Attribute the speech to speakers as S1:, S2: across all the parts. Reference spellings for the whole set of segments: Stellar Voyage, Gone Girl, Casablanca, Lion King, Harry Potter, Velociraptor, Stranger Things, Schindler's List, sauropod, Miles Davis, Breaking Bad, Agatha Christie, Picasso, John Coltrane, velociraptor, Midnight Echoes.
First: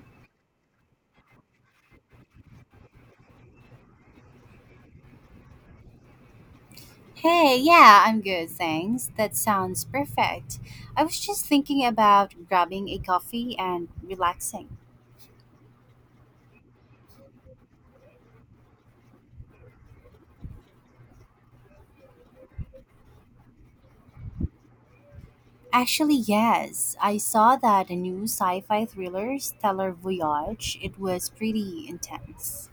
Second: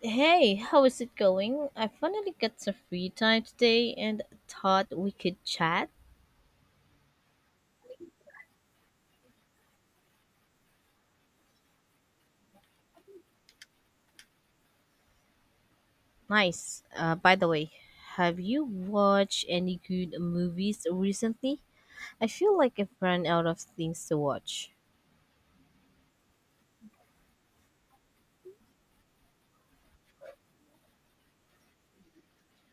S1: Hey, how is it going? I finally got some free time today and thought we could chat.
S2: Hey, yeah, I'm good, thanks. That sounds perfect. I was just thinking about grabbing a coffee and relaxing.
S1: Nice. By the way, have you watched any good movies recently? I feel like I've run out of things to watch.
S2: Actually, yes, I saw that a new sci fi thriller, Stellar Voyage. It was pretty intense.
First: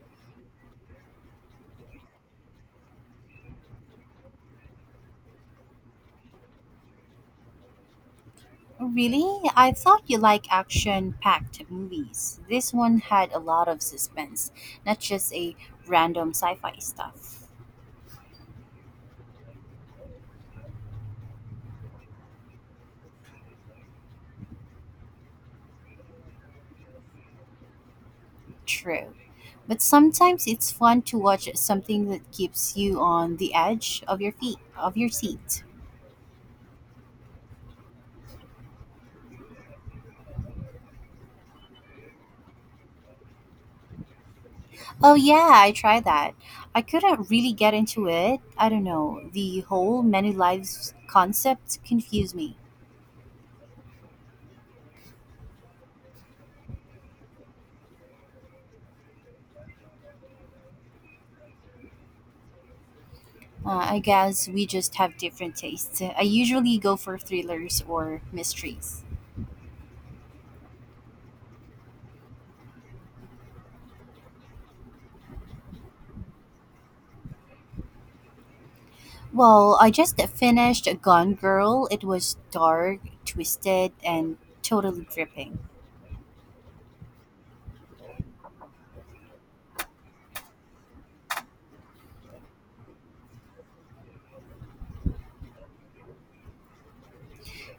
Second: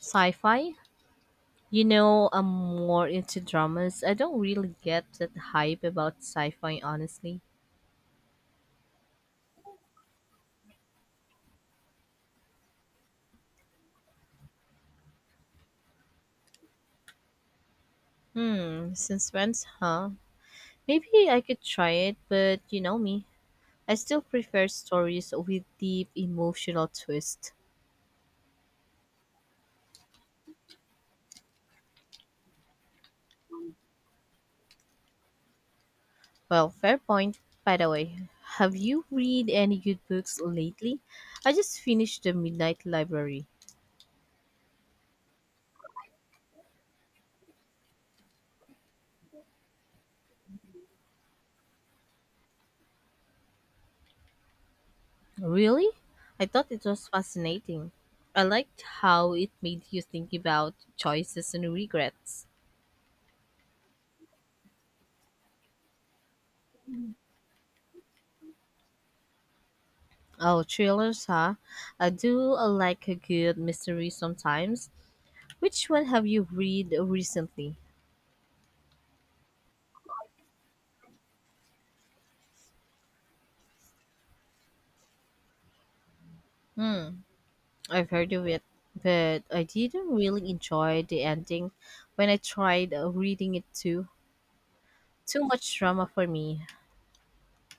S1: Sci fi? I'm more into dramas. I don't really get that hype about sci fi, honestly.
S2: Really? I thought you like action packed movies. This one had a lot of suspense, not just a random sci fi stuff.
S1: Since when, huh? Maybe I could try it, but you know me. I still prefer stories with deep emotional twist.
S2: True. But sometimes it's fun to watch something that keeps you on the edge of your feet, of your seat.
S1: Well, fair point. By the way, have you read any good books lately? I just finished The Midnight Library.
S2: Oh yeah, I tried that. I couldn't really get into it. I don't know. The whole many lives concept confused me.
S1: Really? I thought it was fascinating. I liked how it made you think about choices and regrets.
S2: I guess we just have different tastes. I usually go for thrillers or mysteries.
S1: Oh, thrillers, huh? I do like a good mystery sometimes. Which one have you read recently?
S2: Well, I just finished Gone Girl. It was dark, twisted, and totally gripping.
S1: Hmm. I've heard of it, but I didn't really enjoy the ending when I tried reading it too. Too much drama for me,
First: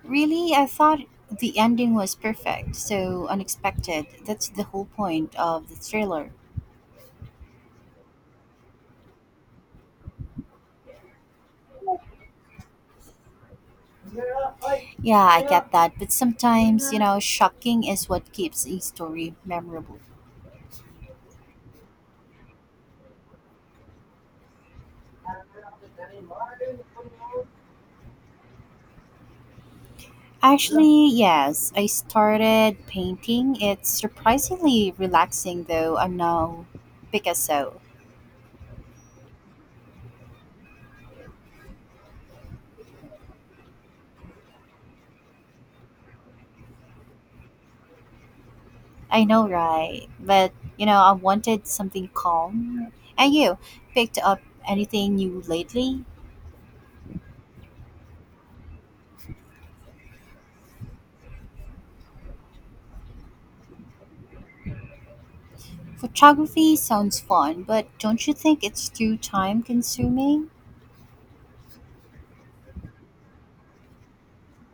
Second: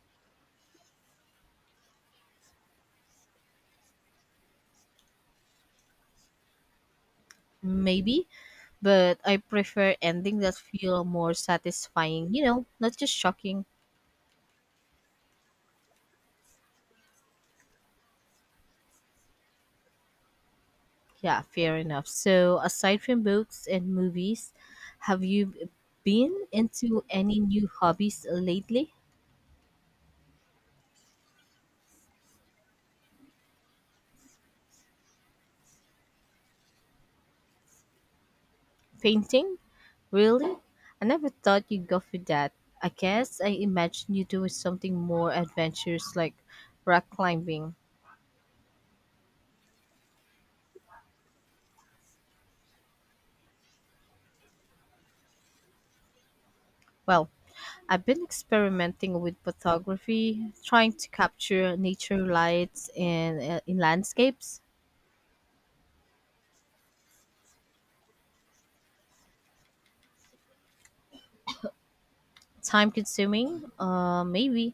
S2: Really, I thought the ending was perfect, so unexpected. That's the whole point of the thriller.
S1: maybe, but I prefer ending that feel more satisfying, not just shocking.
S2: Yeah, I get that, but sometimes, you know, shocking is what keeps a story memorable.
S1: Yeah, fair enough. So, aside from books and movies, have you been into any new hobbies lately?
S2: Actually, yes, I started painting. It's surprisingly relaxing, though I'm no Picasso.
S1: Painting? Really? I never thought you'd go for that. I guess I imagined you doing something more adventurous like rock climbing.
S2: I know, right? But, you know, I wanted something calm. And you, picked up anything new lately?
S1: Well, I've been experimenting with photography, trying to capture nature lights and in landscapes.
S2: Photography sounds fun, but don't you think it's too time consuming?
S1: Time consuming, maybe,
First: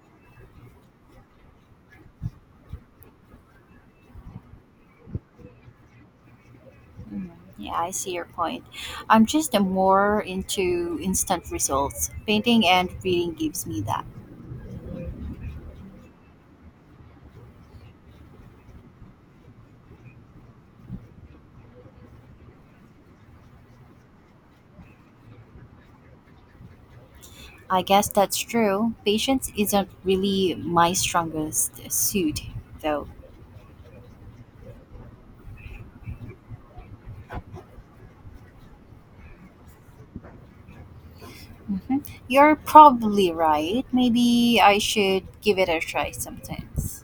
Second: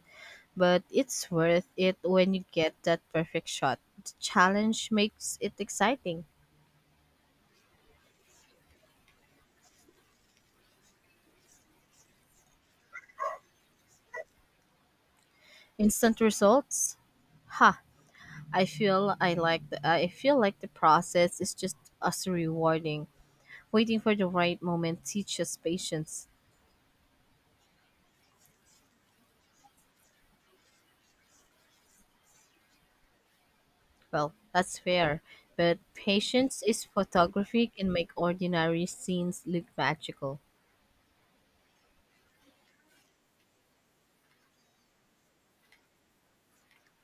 S1: but it's worth it when you get that perfect shot. The challenge makes it exciting.
S2: Mm, yeah, I see your point. I'm just more into instant results. Painting and reading gives me that.
S1: Instant results? Ha! I feel like the process is just as rewarding. Waiting for the right moment teaches patience.
S2: I guess that's true. Patience isn't really my strongest suit, though.
S1: Well, that's fair, but patience is photography can make ordinary scenes look magical.
S2: Hmm. You're probably right. Maybe I should give it a try sometimes.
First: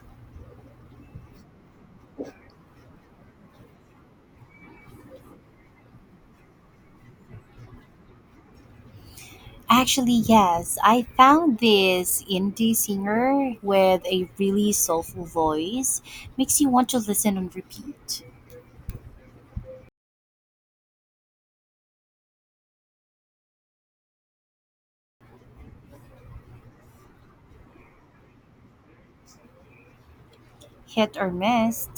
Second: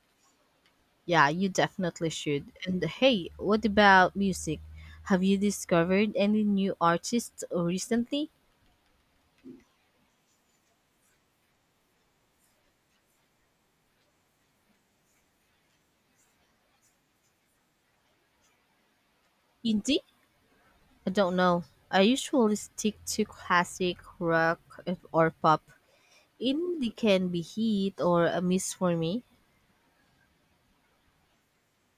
S1: Yeah, you definitely should. And hey, what about music? Have you discovered any new artists recently?
S2: Actually, yes. I found this indie singer with a really soulful voice. Makes you want to listen on repeat.
S1: Indie? I don't know. I usually stick to classic rock or pop. Indie can be heat or a miss for me.
S2: Hit or miss,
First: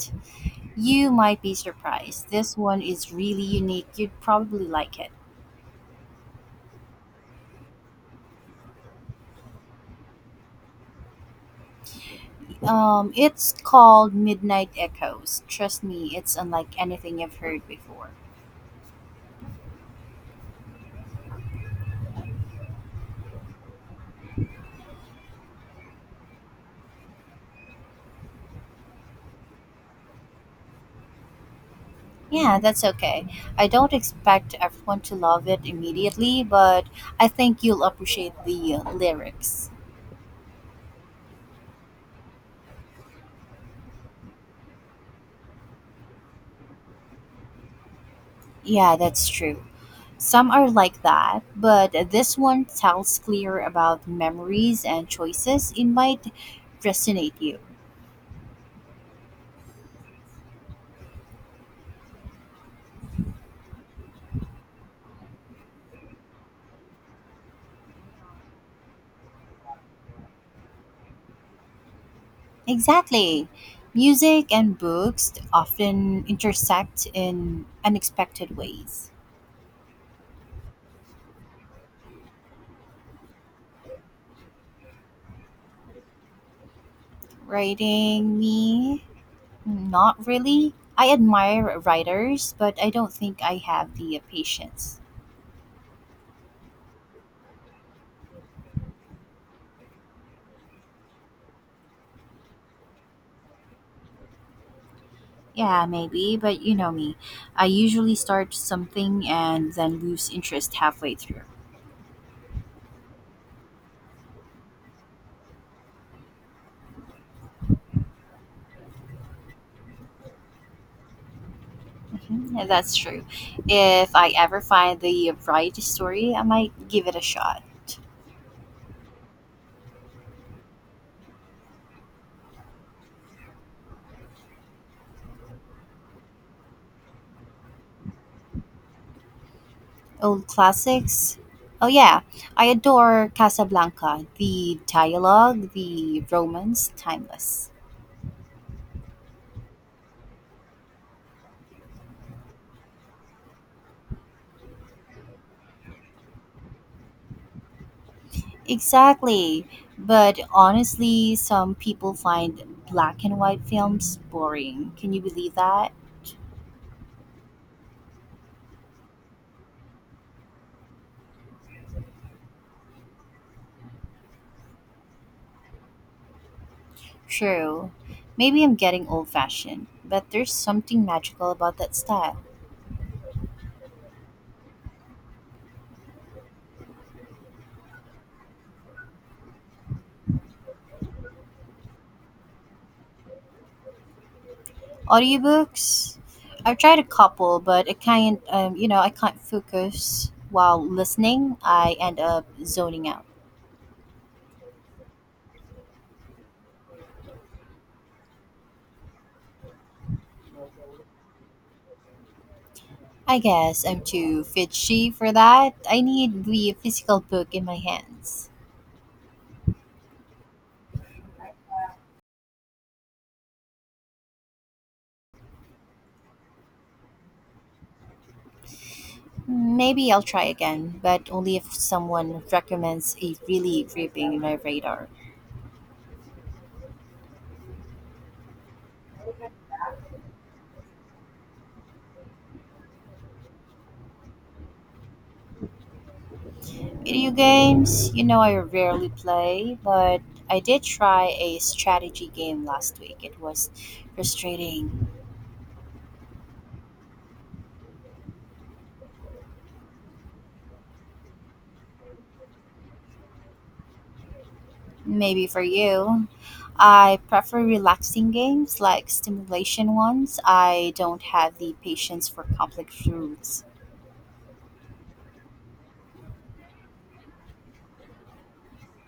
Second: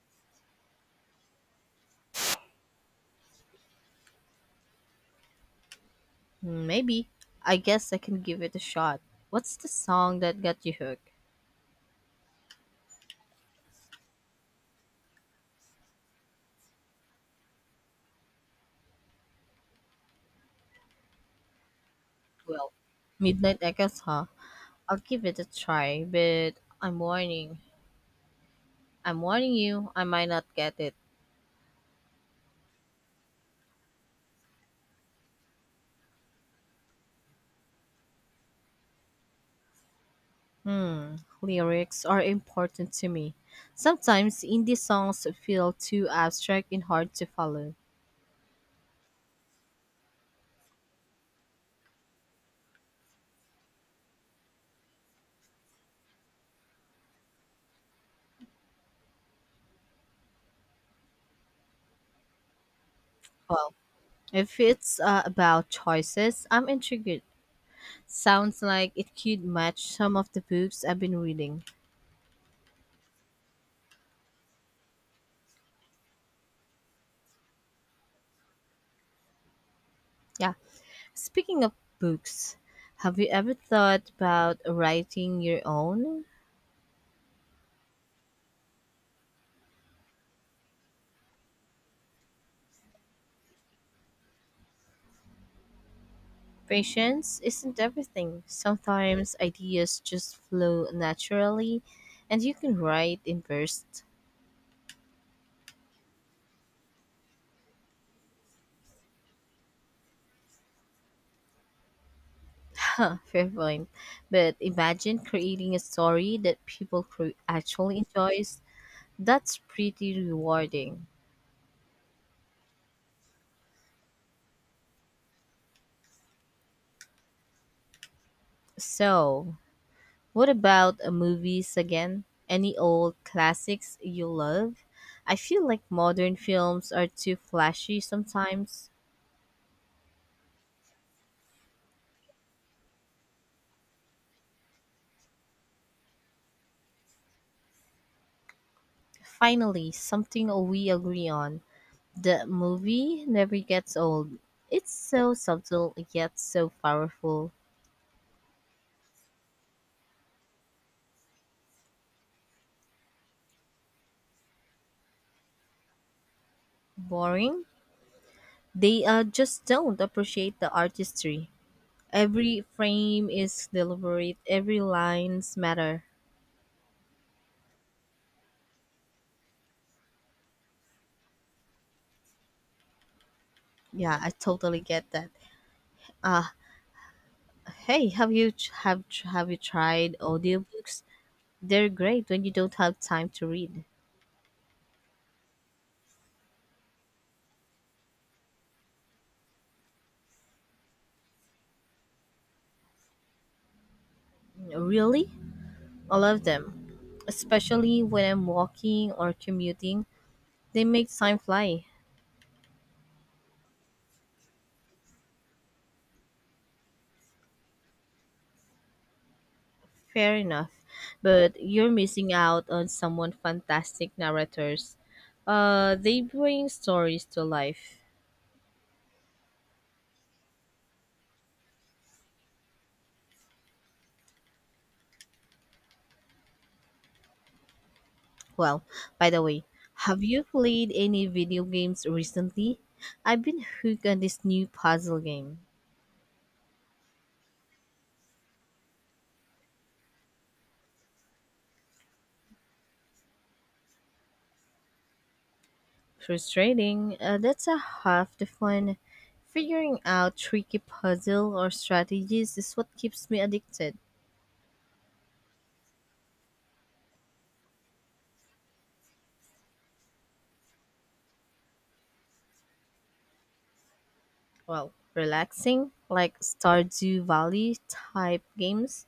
S2: you might be surprised. This one is really unique. You'd probably like it.
S1: Maybe. I guess I can give it a shot. What's the song that got you hooked?
S2: It's called Midnight Echoes. Trust me, it's unlike anything I've heard before.
S1: Well, Midnight Echoes, huh? I'll give it a try, but I'm warning. I'm warning you, I might not get it.
S2: Yeah, that's okay. I don't expect everyone to love it immediately, but I think you'll appreciate the lyrics.
S1: Hmm, Lyrics are important to me. Sometimes indie songs feel too abstract and hard to follow.
S2: Yeah, that's true. Some are like that, but this one tells clear about memories and choices. It might resonate you.
S1: Well, if it's about choices, I'm intrigued. Sounds like it could match some of the books I've been reading.
S2: Exactly. Music and books often intersect in unexpected ways.
S1: Yeah. Speaking of books, have you ever thought about writing your own?
S2: Writing me not really. I admire writers, but I don't think I have the patience.
S1: Patience isn't everything. Sometimes ideas just flow naturally and you can write in bursts.
S2: Yeah, maybe, but you know me. I usually start something and then lose interest halfway through.
S1: Huh, fair point. But imagine creating a story that people actually enjoys. That's pretty rewarding.
S2: Hmm, yeah, that's true. If I ever find the right story, I might give it a shot.
S1: So, what about movies again? Any old classics you love? I feel like modern films are too flashy sometimes.
S2: Old classics? Oh, yeah. I adore Casablanca. The dialogue, the romance, timeless.
S1: Finally, something we agree on. The movie never gets old. It's so subtle yet so powerful.
S2: Exactly. But honestly, some people find black and white films boring. Can you believe that?
S1: Boring? They just don't appreciate the artistry. Every frame is deliberate, every lines matter.
S2: True. Maybe I'm getting old fashioned, but there's something magical about that style.
S1: Yeah, I totally get that. Uh, Hey, have have you tried audiobooks? They're great when you don't have time to read.
S2: Audiobooks, I've tried a couple, but I can't. You know, I can't focus while listening. I end up zoning out.
S1: Really? I love them, especially when I'm walking or commuting. They make time fly.
S2: I guess I'm too fidgety for that. I need the physical book in my hands.
S1: Fair enough, but you're missing out on someone fantastic narrators. They bring stories to life.
S2: Maybe I'll try again, but only if someone recommends a really gripping my radar.
S1: Well, by the way, have you played any video games recently? I've been hooked on this new puzzle game.
S2: Video games, you know, I rarely play, but I did try a strategy game last week. It was frustrating.
S1: Frustrating, that's a half the fun. Figuring out tricky puzzle or strategies is what keeps me addicted.
S2: Maybe for you. I prefer relaxing games like stimulation ones. I don't have the patience for complex rules.
S1: Well, relaxing, like Stardew Valley type games,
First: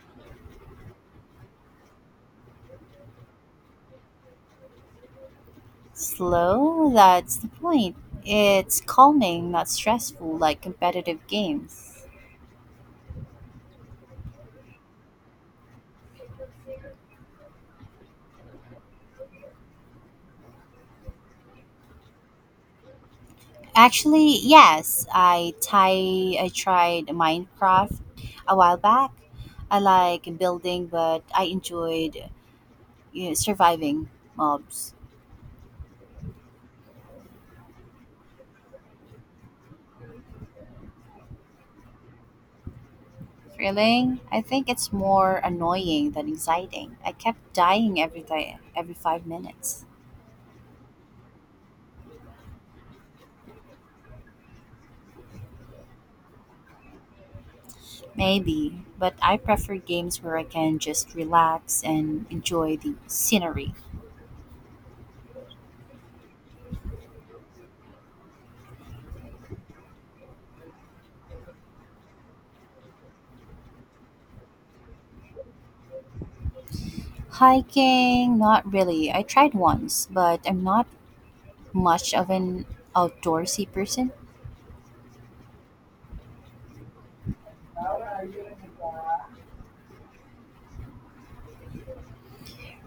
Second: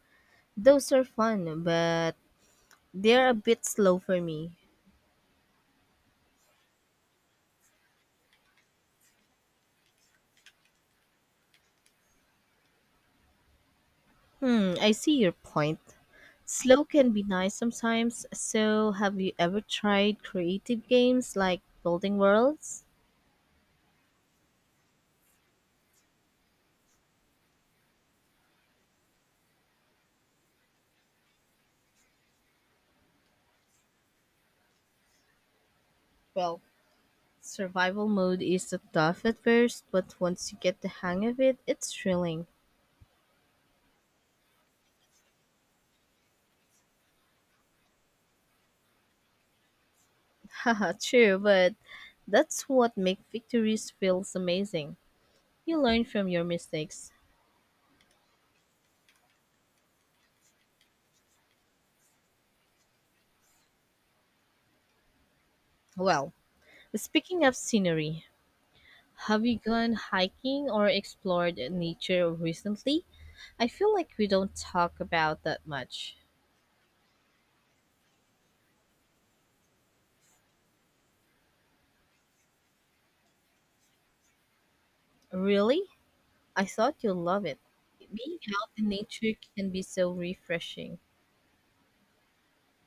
S1: those are fun, but they're a bit slow for me.
S2: Slow, that's the point. It's calming, not stressful like competitive games.
S1: I see your point. Slow can be nice sometimes, so have you ever tried creative games like building worlds?
S2: Actually, yes, I tried Minecraft a while back. I like building, but I enjoyed you know, surviving mobs.
S1: Well, Survival mode is tough at first, but once you get the hang of it, it's thrilling.
S2: Feeling. I think it's more annoying than exciting. I kept dying every day, every five minutes.
S1: Haha, true, but that's what makes victories feels amazing. You learn from your mistakes.
S2: Maybe, but I prefer games where I can just relax and enjoy the scenery.
S1: Well, speaking of scenery, have you gone hiking or explored nature recently? I feel like we don't talk about that much.
S2: Hiking, not really. I tried once, but I'm not much of an outdoorsy person.
S1: Really? I thought you'll love it. Being out in nature can be so refreshing.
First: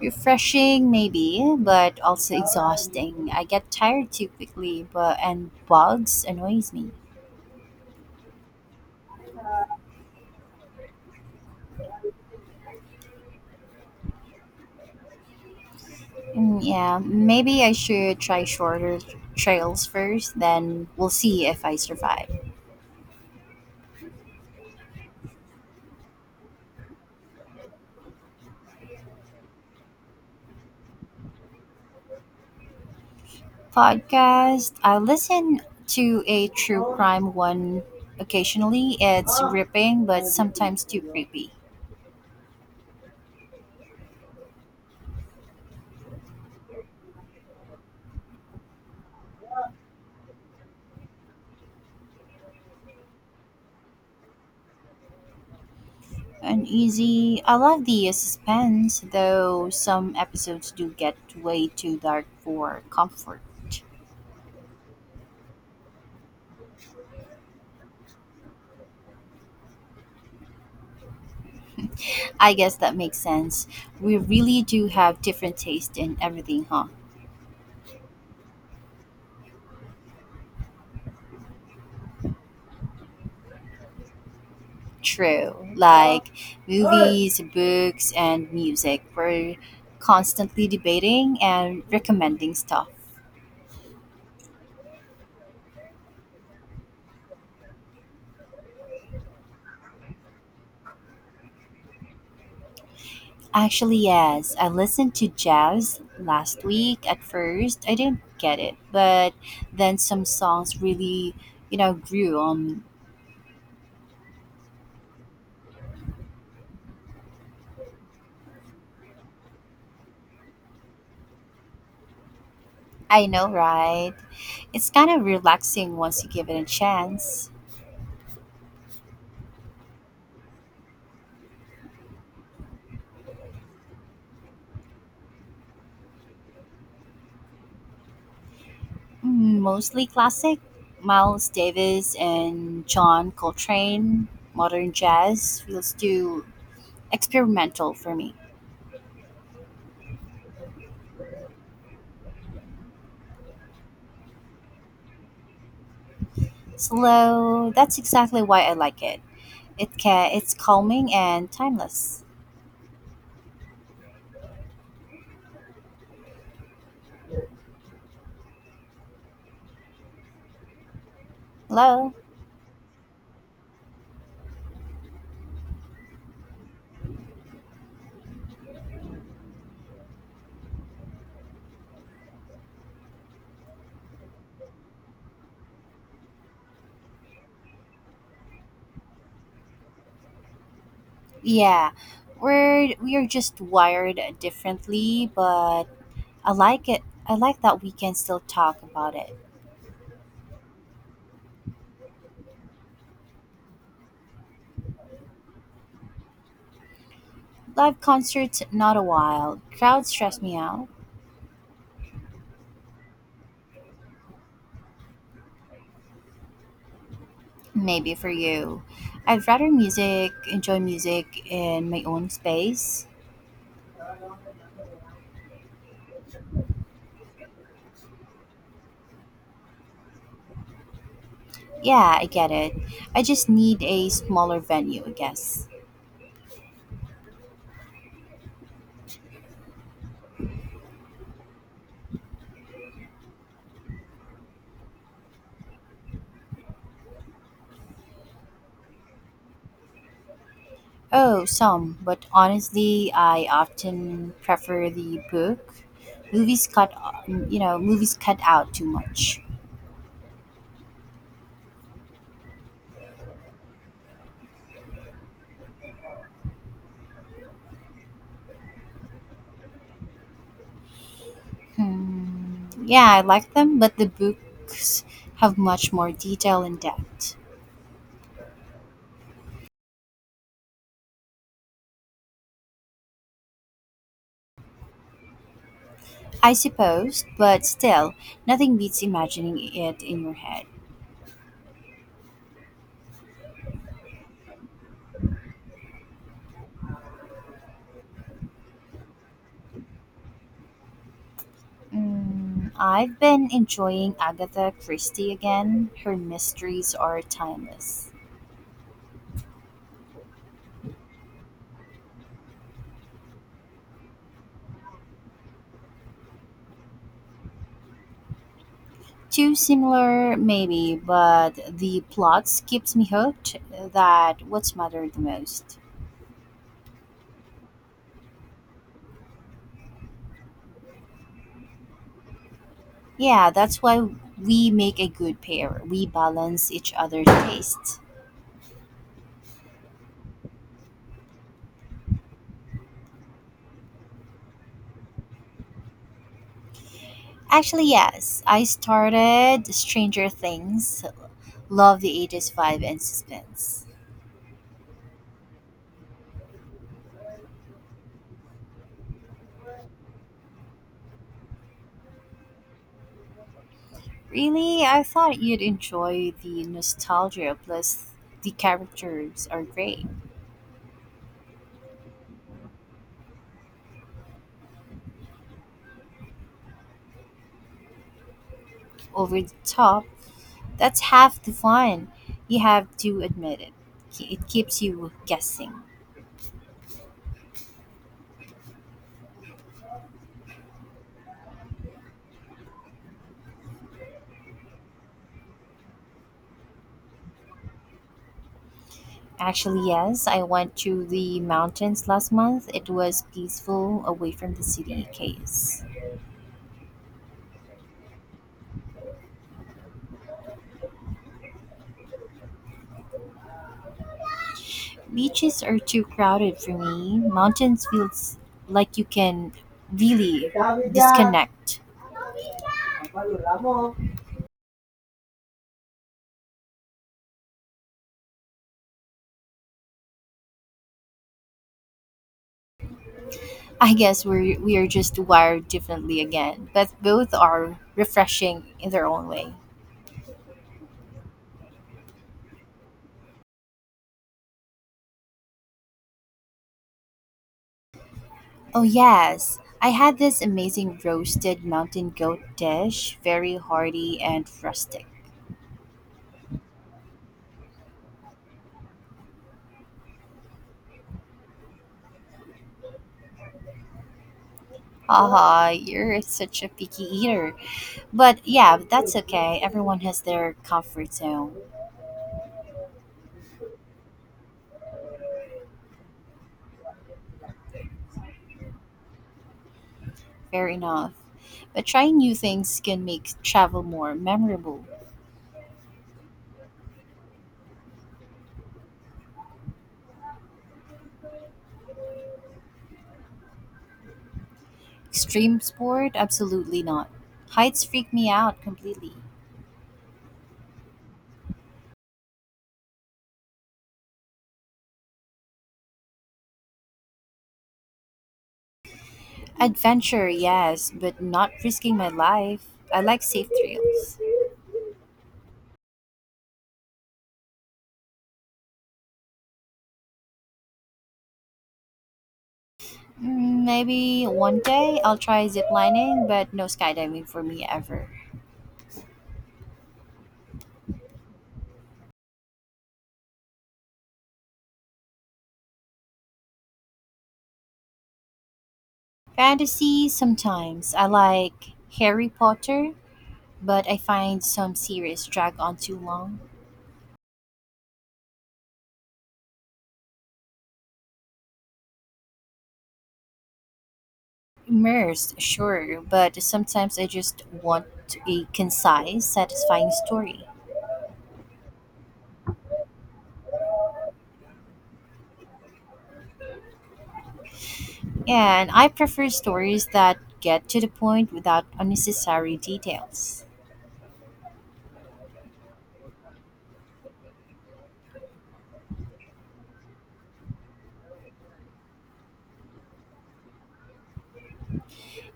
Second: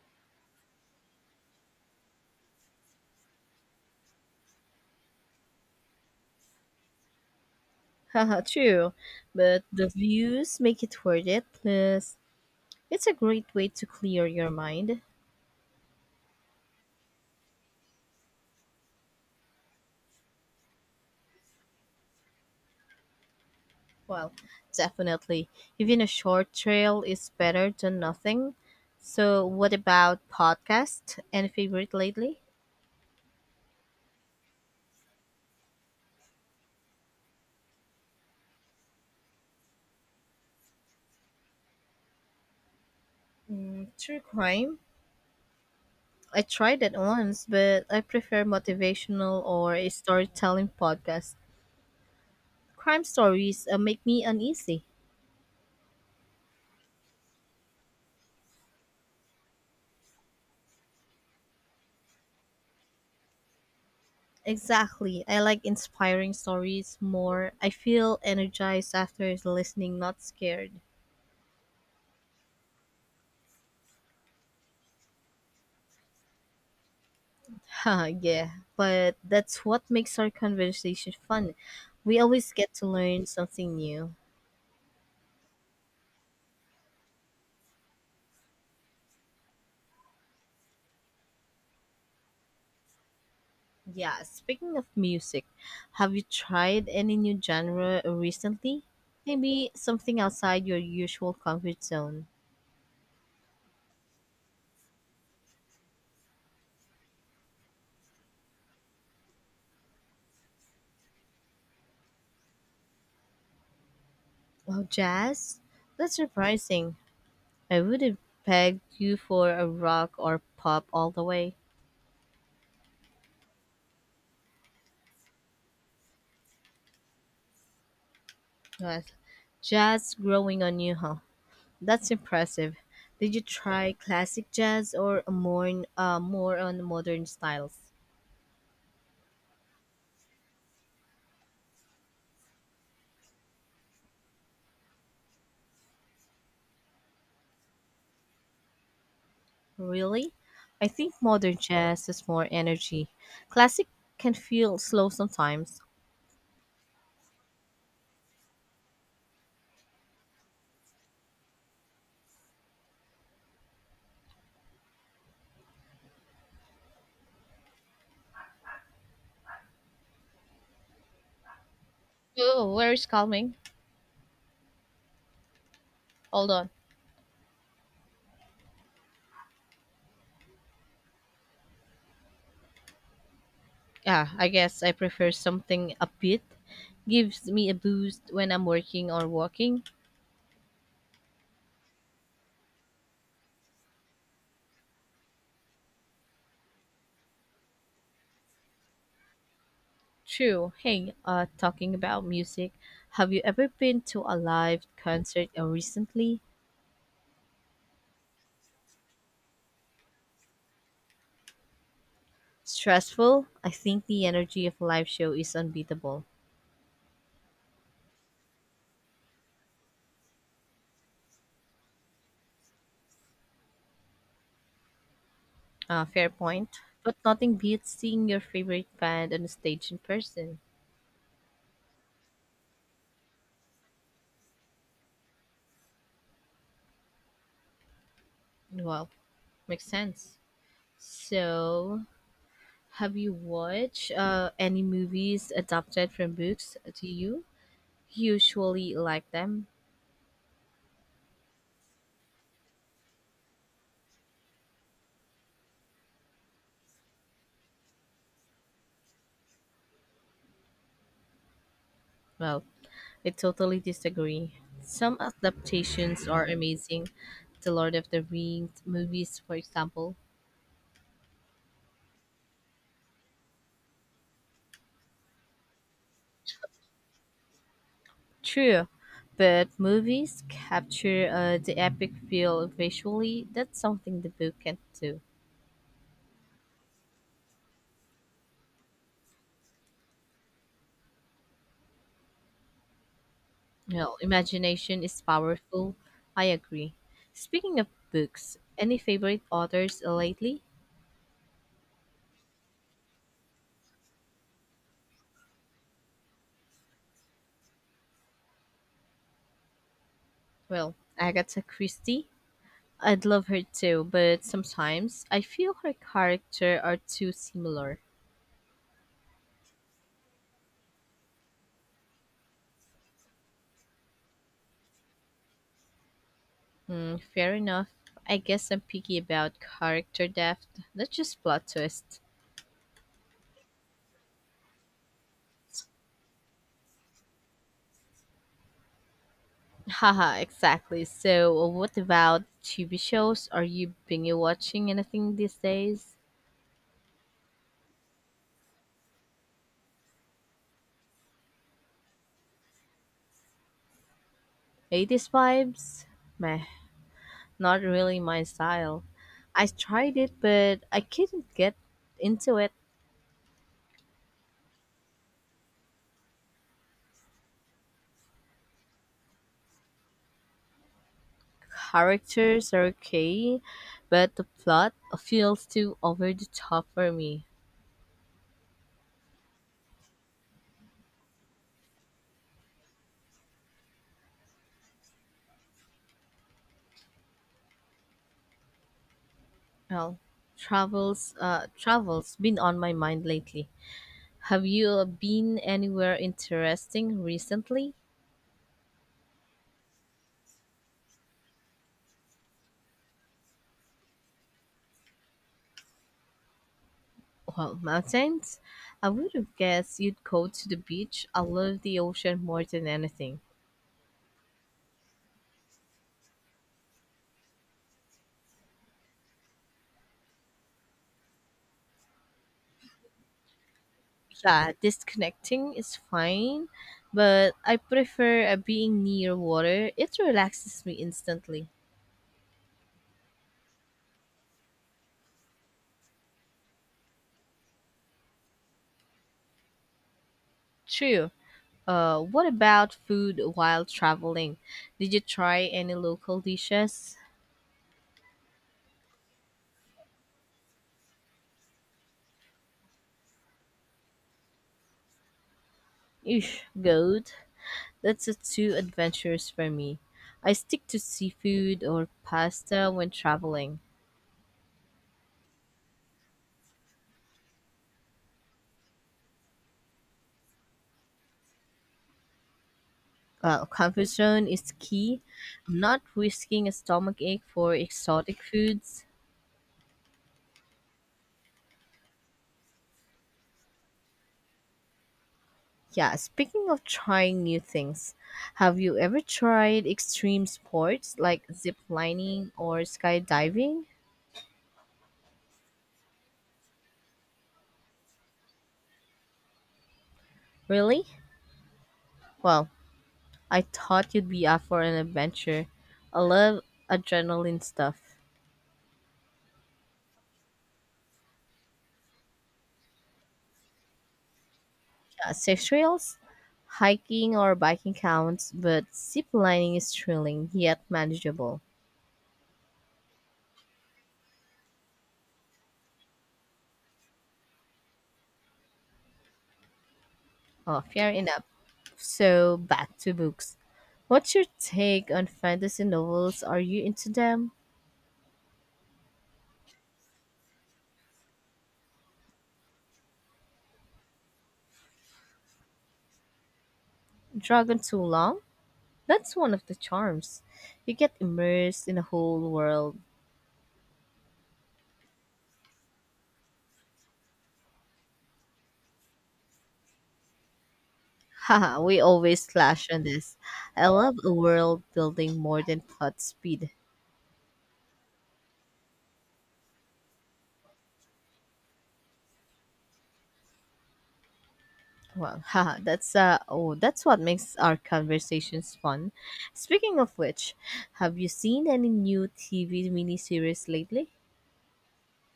S2: Refreshing, maybe, but also exhausting. I get tired too quickly, but and bugs annoys me.
S1: Haha, true. But the views make it worth it. Plus, it's a great way to clear your mind.
S2: Mm, yeah, maybe I should try shorter trails first, then we'll see if I survive.
S1: Well, definitely. Even a short trail is better than nothing. So, what about podcast? Any favorite lately?
S2: Podcast, I listen to a true crime one occasionally. It's ripping, but sometimes too creepy.
S1: True crime. I tried that once, but I prefer motivational or a storytelling podcast. Crime stories make me uneasy.
S2: Uneasy. I love the suspense, though some episodes do get way too dark for comfort.
S1: Exactly. I like inspiring stories more. I feel energized after listening, not scared.
S2: I guess that makes sense. We really do have different taste in everything, huh?
S1: Huh, yeah. But that's what makes our conversation fun. We always get to learn something new.
S2: True. Like movies, books, and music. We're constantly debating and recommending stuff.
S1: Yeah, speaking of music, have you tried any new genre recently? Maybe something outside your usual comfort zone.
S2: Actually, yes, I listened to jazz last week. At first, I didn't get it, but then some songs really, you know, grew on.
S1: Oh, jazz? That's surprising. I would have pegged you for a rock or pop all the way.
S2: I know, right? It's kind of relaxing once you give it a chance.
S1: Yes. Jazz growing on you, huh? That's impressive. Did you try classic jazz or more on modern styles?
S2: Mm, mostly classic, Miles Davis and John Coltrane. Modern jazz feels too experimental for me.
S1: Really? I think modern jazz has more energy. Classic can feel slow sometimes.
S2: Slow, that's exactly why I like it. It can it's calming and timeless. Hello?
S1: Oh, where is calming? Hold on. Yeah, I guess I prefer something upbeat. Gives me a boost when I'm working or walking.
S2: Yeah. We are just wired differently, but I like it. I like that we can still talk about it.
S1: True. Hey, talking about music, have you ever been to a live concert recently?
S2: Live concerts not a while. Crowds stress me out.
S1: Stressful? I think the energy of a live show is unbeatable.
S2: Maybe for you. I'd rather music enjoy music in my own space.
S1: Fair point. But nothing beats seeing your favorite band on stage in person.
S2: Yeah, I get it. I just need a smaller venue, I guess.
S1: Well, makes sense. So, have you watched any movies adapted from books? Do you usually like them?
S2: Oh, some, but honestly, I often prefer the book. Movies cut, Movies cut out too much.
S1: Well, I totally disagree. Some adaptations are amazing. The Lord of the Rings movies, for example.
S2: Hmm. Yeah, I like them, but the books have much more detail and depth.
S1: True, but movies capture the epic feel visually. That's something the book can't do.
S2: I suppose, but still, nothing beats imagining it in your head.
S1: No, imagination is powerful. I agree. Speaking of books, any favorite authors lately?
S2: Mm, I've been enjoying Agatha Christie again. Her mysteries are timeless.
S1: Well, Agatha Christie. I'd love her too, but sometimes I feel her character are too similar.
S2: Too similar, maybe, but the plots keeps me hooked. That what's mattered the most.
S1: Fair enough. I guess I'm picky about character depth, not just plot twist.
S2: Yeah, that's why we make a good pair. We balance each other's tastes.
S1: Haha, exactly. So, what about TV shows? Are you binge watching anything these days?
S2: Actually, yes, I started Stranger Things. Love the 80s vibe and suspense.
S1: 80s vibes? Meh, not really my style. I tried it, but I couldn't get into it.
S2: Really, I thought you'd enjoy the nostalgia. Plus, the characters are great,
S1: Characters are okay, but the plot feels too over the top for me.
S2: over the top, that's half the fun. You have to admit it. It keeps you guessing.
S1: Well, travels been on my mind lately. Have you been anywhere interesting recently?
S2: Actually, yes, I went to the mountains last month. It was peaceful away from the city case.
S1: Well, mountains? I would have guessed you'd go to the beach. I love the ocean more than anything.
S2: Beaches are too crowded for me. Mountains feels like you can really disconnect.
S1: Yeah, disconnecting is fine, but I prefer being near water. It relaxes me instantly.
S2: I guess we are just wired differently again, but both are refreshing in their own way.
S1: True. What about food while traveling? Did you try any local dishes?
S2: Oh, yes. I had this amazing roasted mountain goat dish, very hearty and rustic.
S1: Eesh, goat. That's too adventurous for me. I stick to seafood or pasta when traveling.
S2: Haha, you're such a picky eater. But yeah, that's okay. Everyone has their comfort zone.
S1: Comfort zone is key, not risking a stomach ache for exotic foods.
S2: Fair enough. But trying new things can make travel more memorable.
S1: Yeah, speaking of trying new things, have you ever tried extreme sports like zip lining or skydiving?
S2: Extreme sport? Absolutely not. Heights freak me out completely.
S1: Really? Well, I thought you'd be up for an adventure. I love adrenaline stuff.
S2: Adventure, yes, but not risking my life. I like safe thrills.
S1: Yeah, safe trails, hiking or biking counts, but zip lining is thrilling yet manageable.
S2: Mm, maybe one day I'll try ziplining, but no skydiving for me ever.
S1: Oh, fair enough. So back to books. What's your take on fantasy novels? Are you into them?
S2: Fantasy sometimes. I like Harry Potter, but I find some series drag on too long.
S1: Dragon Too Long? That's one of the charms. You get immersed in a whole world.
S2: Immersed, sure, but sometimes I just want a concise, satisfying story.
S1: Haha, we always clash on this. I love a world building more than plot speed.
S2: Yeah, and I prefer stories that get to the point without unnecessary details.
S1: Well, haha, that's what makes our conversations fun. Speaking of which, have you seen any new TV miniseries lately?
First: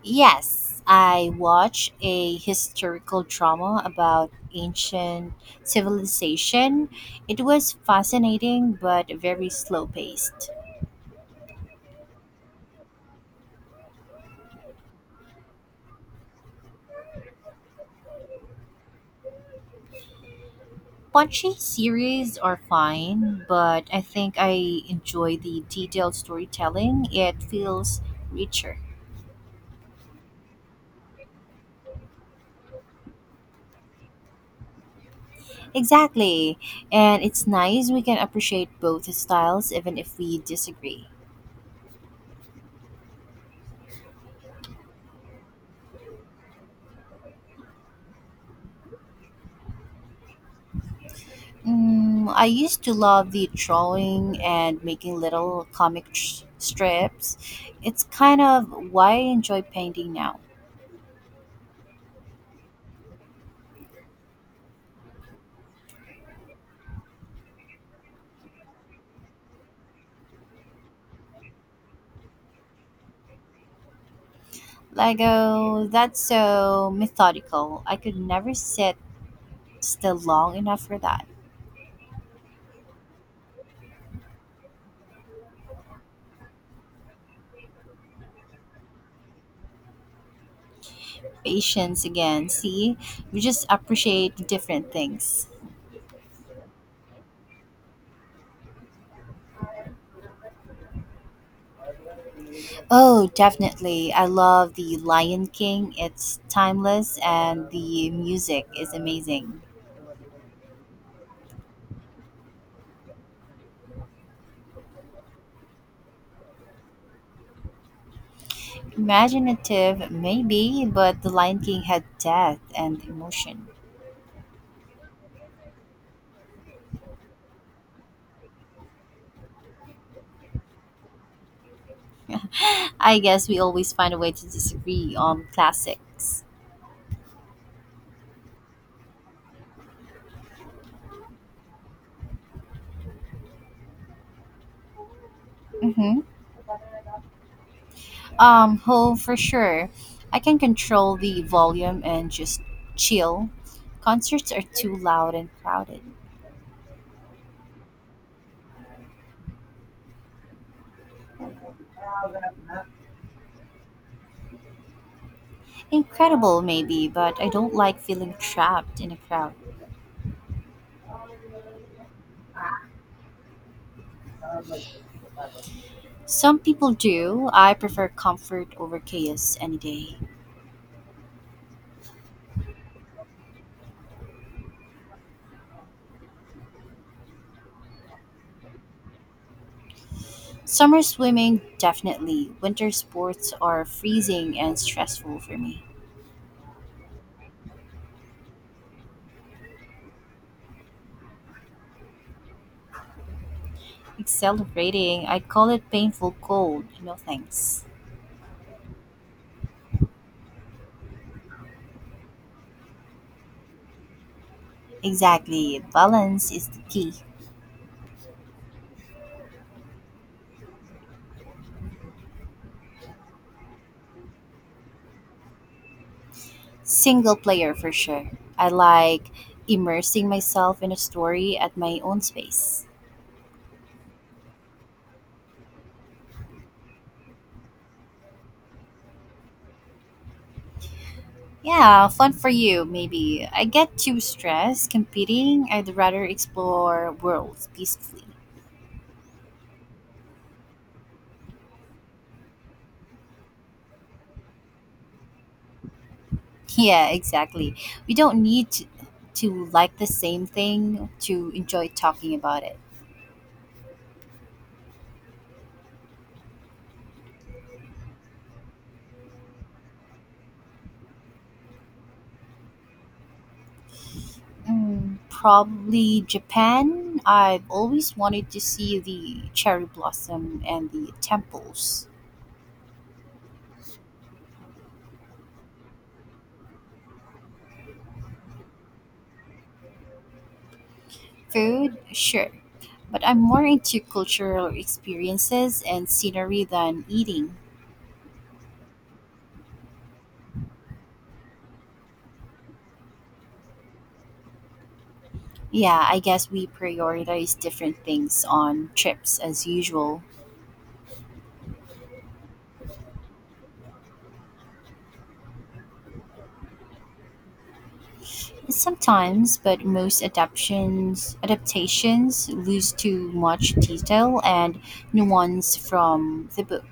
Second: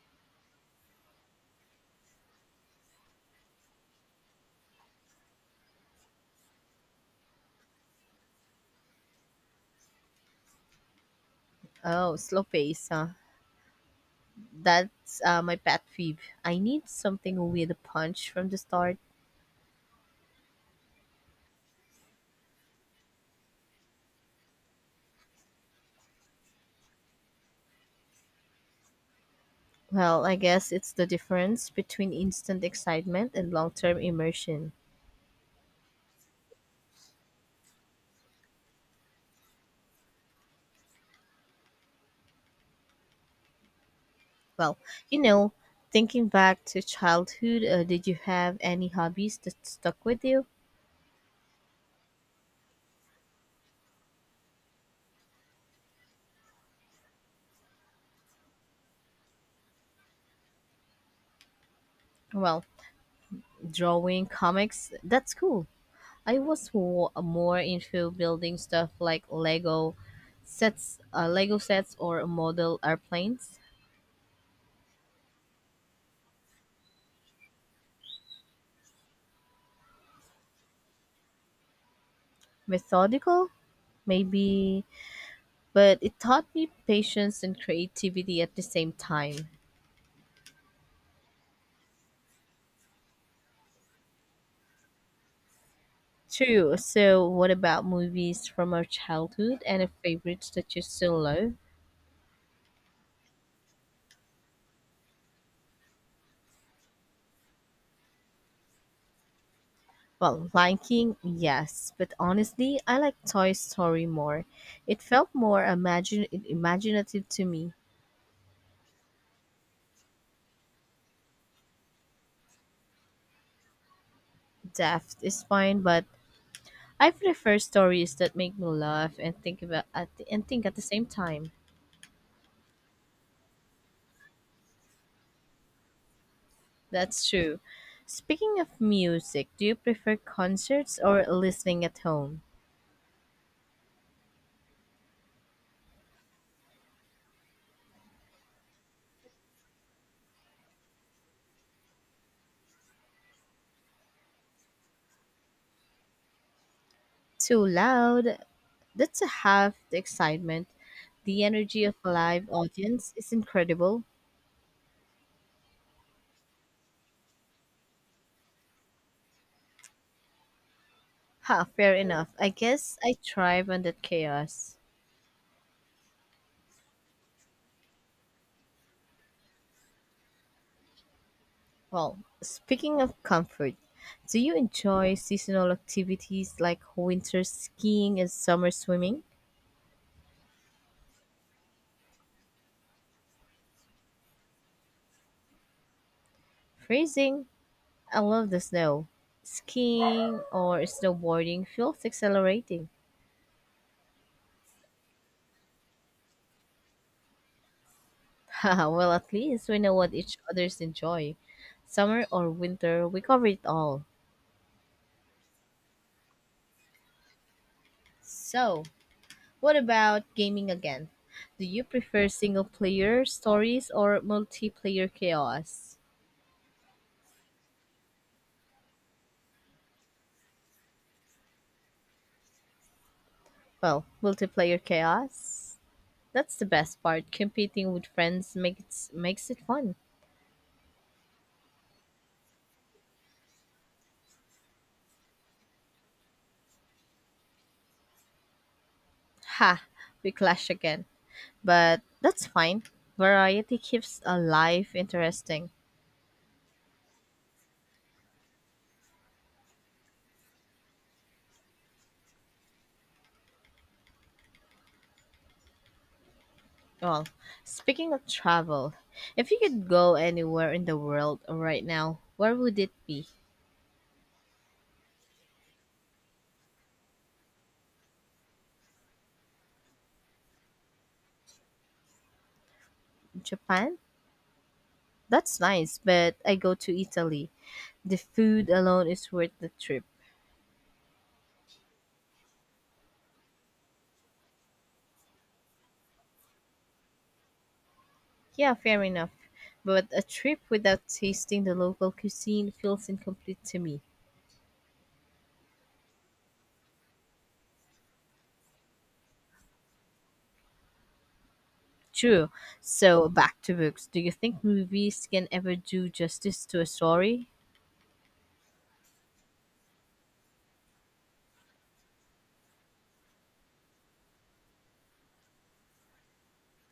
S2: Yes, I watched a historical drama about ancient civilization. It was fascinating but very slow paced.
S1: Oh, slow pace, huh? That's my pet peeve. I need something with a punch from the start.
S2: Punchy series are fine, but I think I enjoy the detailed storytelling. It feels richer.
S1: Well, I guess it's the difference between instant excitement and long term immersion.
S2: Exactly. And it's nice we can appreciate both styles even if we disagree.
S1: Well, you know, thinking back to childhood, did you have any hobbies that stuck with you?
S2: Mm, I used to love the drawing and making little strips. It's kind of why I enjoy painting now.
S1: Well, drawing, comics, that's cool. I was more into building stuff like Lego sets or model airplanes.
S2: Lego, that's so methodical. I could never sit still long enough for that.
S1: Methodical, maybe but it taught me patience and creativity at the same time.
S2: Patience again, see? We just appreciate different things.
S1: True. So, what about movies from our childhood and the favorites that you still love?
S2: Oh, definitely. I love the Lion King. It's timeless and the music is amazing.
S1: Well, Lion King, yes, but honestly, I like Toy Story more. It felt more imagine imaginative to me.
S2: Imaginative, maybe, but The Lion King had death and emotion.
S1: Depth is fine, but I prefer stories that make me laugh and think about at the, and think at the same time.
S2: I guess we always find a way to disagree on classics.
S1: That's true. Speaking of music, do you prefer concerts or listening at home?
S2: hmm oh, for sure. I can control the volume and just chill. Concerts are too loud and crowded.
S1: Too loud. That's half the excitement. The energy of a live audience is incredible.
S2: Incredible, maybe, but I don't like feeling trapped in a crowd.
S1: Ha, fair enough. I guess I thrive on that chaos.
S2: Some people do. I prefer comfort over chaos any day.
S1: Well, speaking of comfort, do you enjoy seasonal activities like winter skiing and summer swimming?
S2: Summer swimming, definitely. Winter sports are freezing and stressful for me.
S1: Freezing? I love the snow. Skiing or snowboarding feels exhilarating.
S2: Accelerating, I call it painful cold. No thanks.
S1: Haha, well, at least we know what each others enjoy. Summer or winter, we cover it all.
S2: Exactly. Balance is the key.
S1: So, what about gaming again? Do you prefer single player stories or multiplayer chaos?
S2: Single player for sure. I like immersing myself in a story at my own space.
S1: Well, multiplayer chaos. That's the best part. Competing with friends makes it fun.
S2: Yeah, fun for you, maybe. I get too stressed competing. I'd rather explore worlds peacefully.
S1: Ha, we clash again. But that's fine. Variety keeps a life interesting.
S2: Yeah, exactly. We don't need to like the same thing to enjoy talking about it.
S1: Well, speaking of travel, if you could go anywhere in the world right now, where would it be?
S2: Mm, probably Japan. I've always wanted to see the cherry blossom and the temples.
S1: Japan? That's nice, but I go to Italy. The food alone is worth the trip.
S2: Food, sure, but I'm more into cultural experiences and scenery than eating.
S1: Yeah, fair enough. But a trip without tasting the local cuisine feels incomplete to me.
S2: Yeah, I guess we prioritize different things on trips as usual.
S1: True. So, back to books. Do you think movies can ever do justice to a story?
S2: Sometimes, but most adaptations lose too much detail and nuance from the book.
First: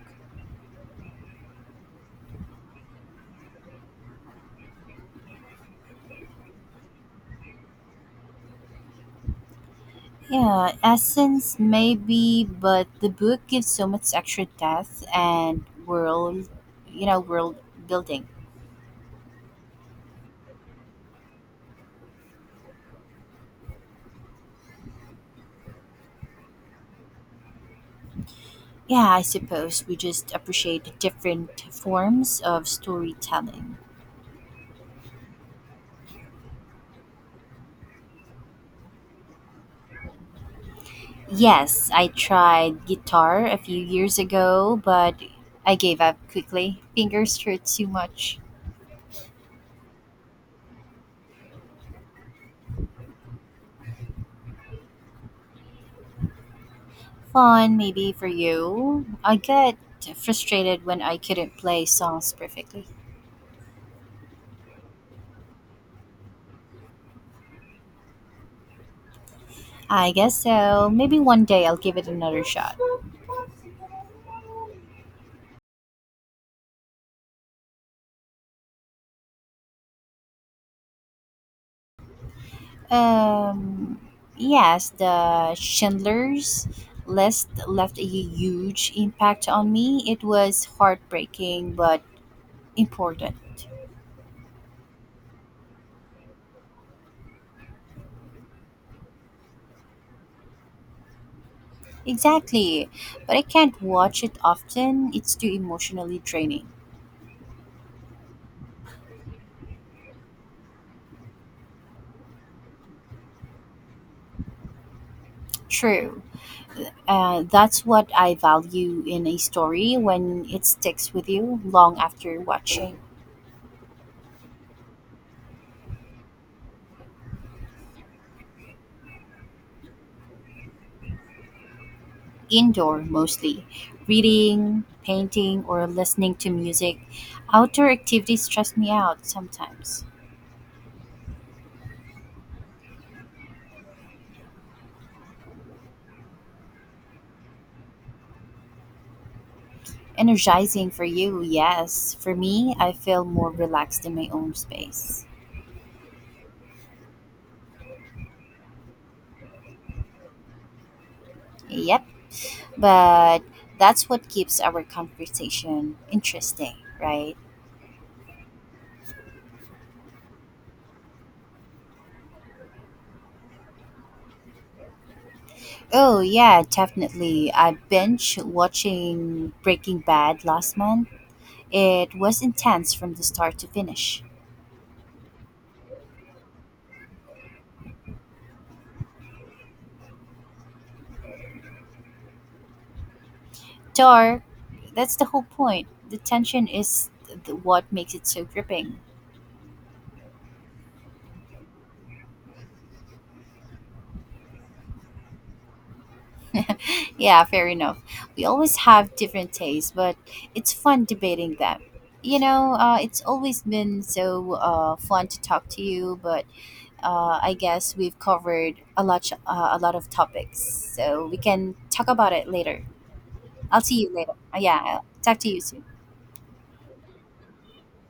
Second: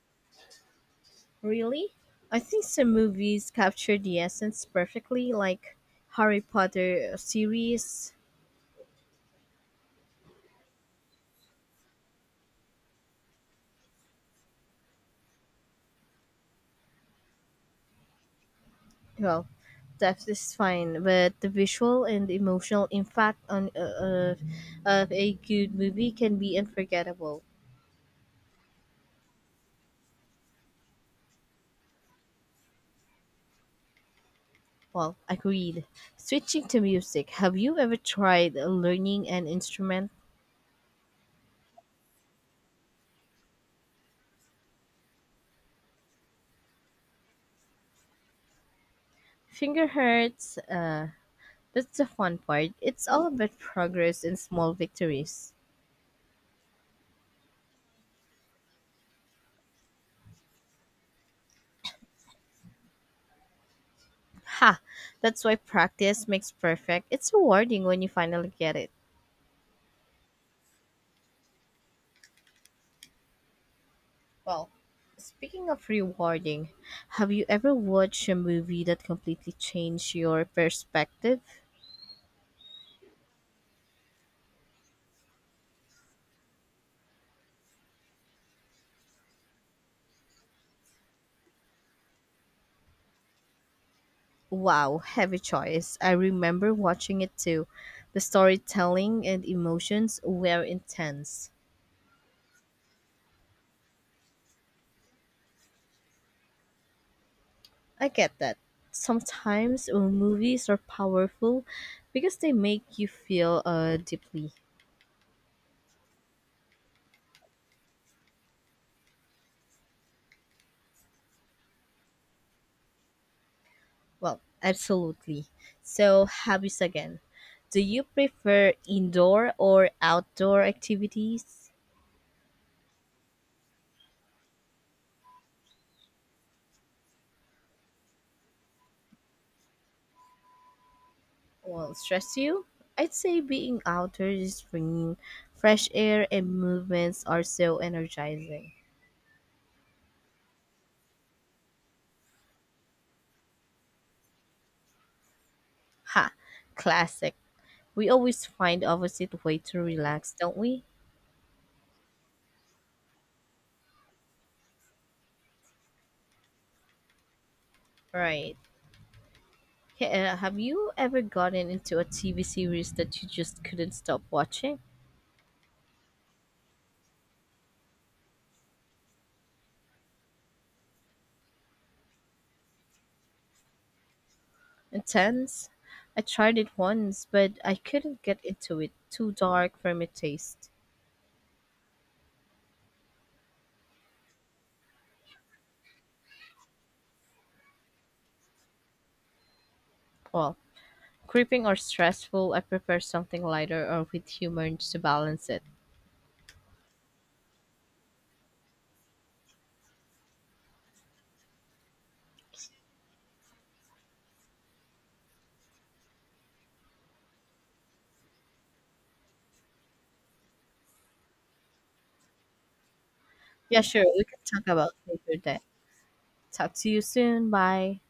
S1: Really? I think some movies capture the essence perfectly, like Harry Potter series.
S2: Yeah, essence maybe, but the book gives so much extra depth and world, you know, world building.
S1: Well, that is fine, but the visual and emotional impact on of a good movie can be unforgettable.
S2: Yeah, I suppose we just appreciate different forms of storytelling.
S1: Well, agreed. Switching to music, have you ever tried learning an instrument?
S2: Yes, I tried guitar a few years ago, but I gave up quickly. Fingers hurt too much.
S1: Finger hurts. That's the fun part. It's all about progress and small victories.
S2: Fun, maybe for you. I get frustrated when I couldn't play songs perfectly.
S1: Ha! That's why practice makes perfect. It's rewarding when you finally get it.
S2: I guess so. Maybe one day I'll give it another shot.
S1: Well, speaking of rewarding, have you ever watched a movie that completely changed your perspective?
S2: Um, yes, the Schindler's List left a huge impact on me. It was heartbreaking but important.
S1: Wow, heavy choice. I remember watching it too. The storytelling and emotions were intense.
S2: Exactly, but I can't watch it often. It's too emotionally draining.
S1: I get that. Sometimes movies are powerful because they make you feel deeply.
S2: True. That's what I value in a story when it sticks with you long after watching.
S1: Well, absolutely. So, hobbies again. Do you prefer indoor or outdoor activities?
S2: Indoor mostly, reading, painting, or listening to music. Outdoor activities stress me out sometimes.
S1: Well, stress you? I'd say being outdoors is bringing fresh air and movements are so energizing.
S2: Energizing for you, yes. For me, I feel more relaxed in my own space.
S1: Ha, classic. We always find opposite way to relax, don't we?
S2: Yep, but that's what keeps our conversation interesting, right?
S1: Right. Have you ever gotten into a TV series that you just couldn't stop watching?
S2: Oh, yeah, definitely. I binge watching Breaking Bad last month. It was intense from the start to finish.
S1: Intense? I tried it once, but I couldn't get into it. Too dark for my taste.
S2: Dark. That's the whole point. The tension is th- What makes it so gripping.
S1: Well, creeping or stressful, I prefer something lighter or with humor to balance it.
S2: Yeah, fair enough. We always have different tastes, but it's fun debating them. You know, it's always been so fun to talk to you, but I guess we've covered a lot of topics, so we can talk about it later.
S1: Yeah,
S2: I'll see
S1: sure.
S2: you
S1: We
S2: later.
S1: can talk
S2: Yeah,
S1: about
S2: I'll talk
S1: later
S2: to
S1: then.
S2: you soon.
S1: Talk to you soon. Bye.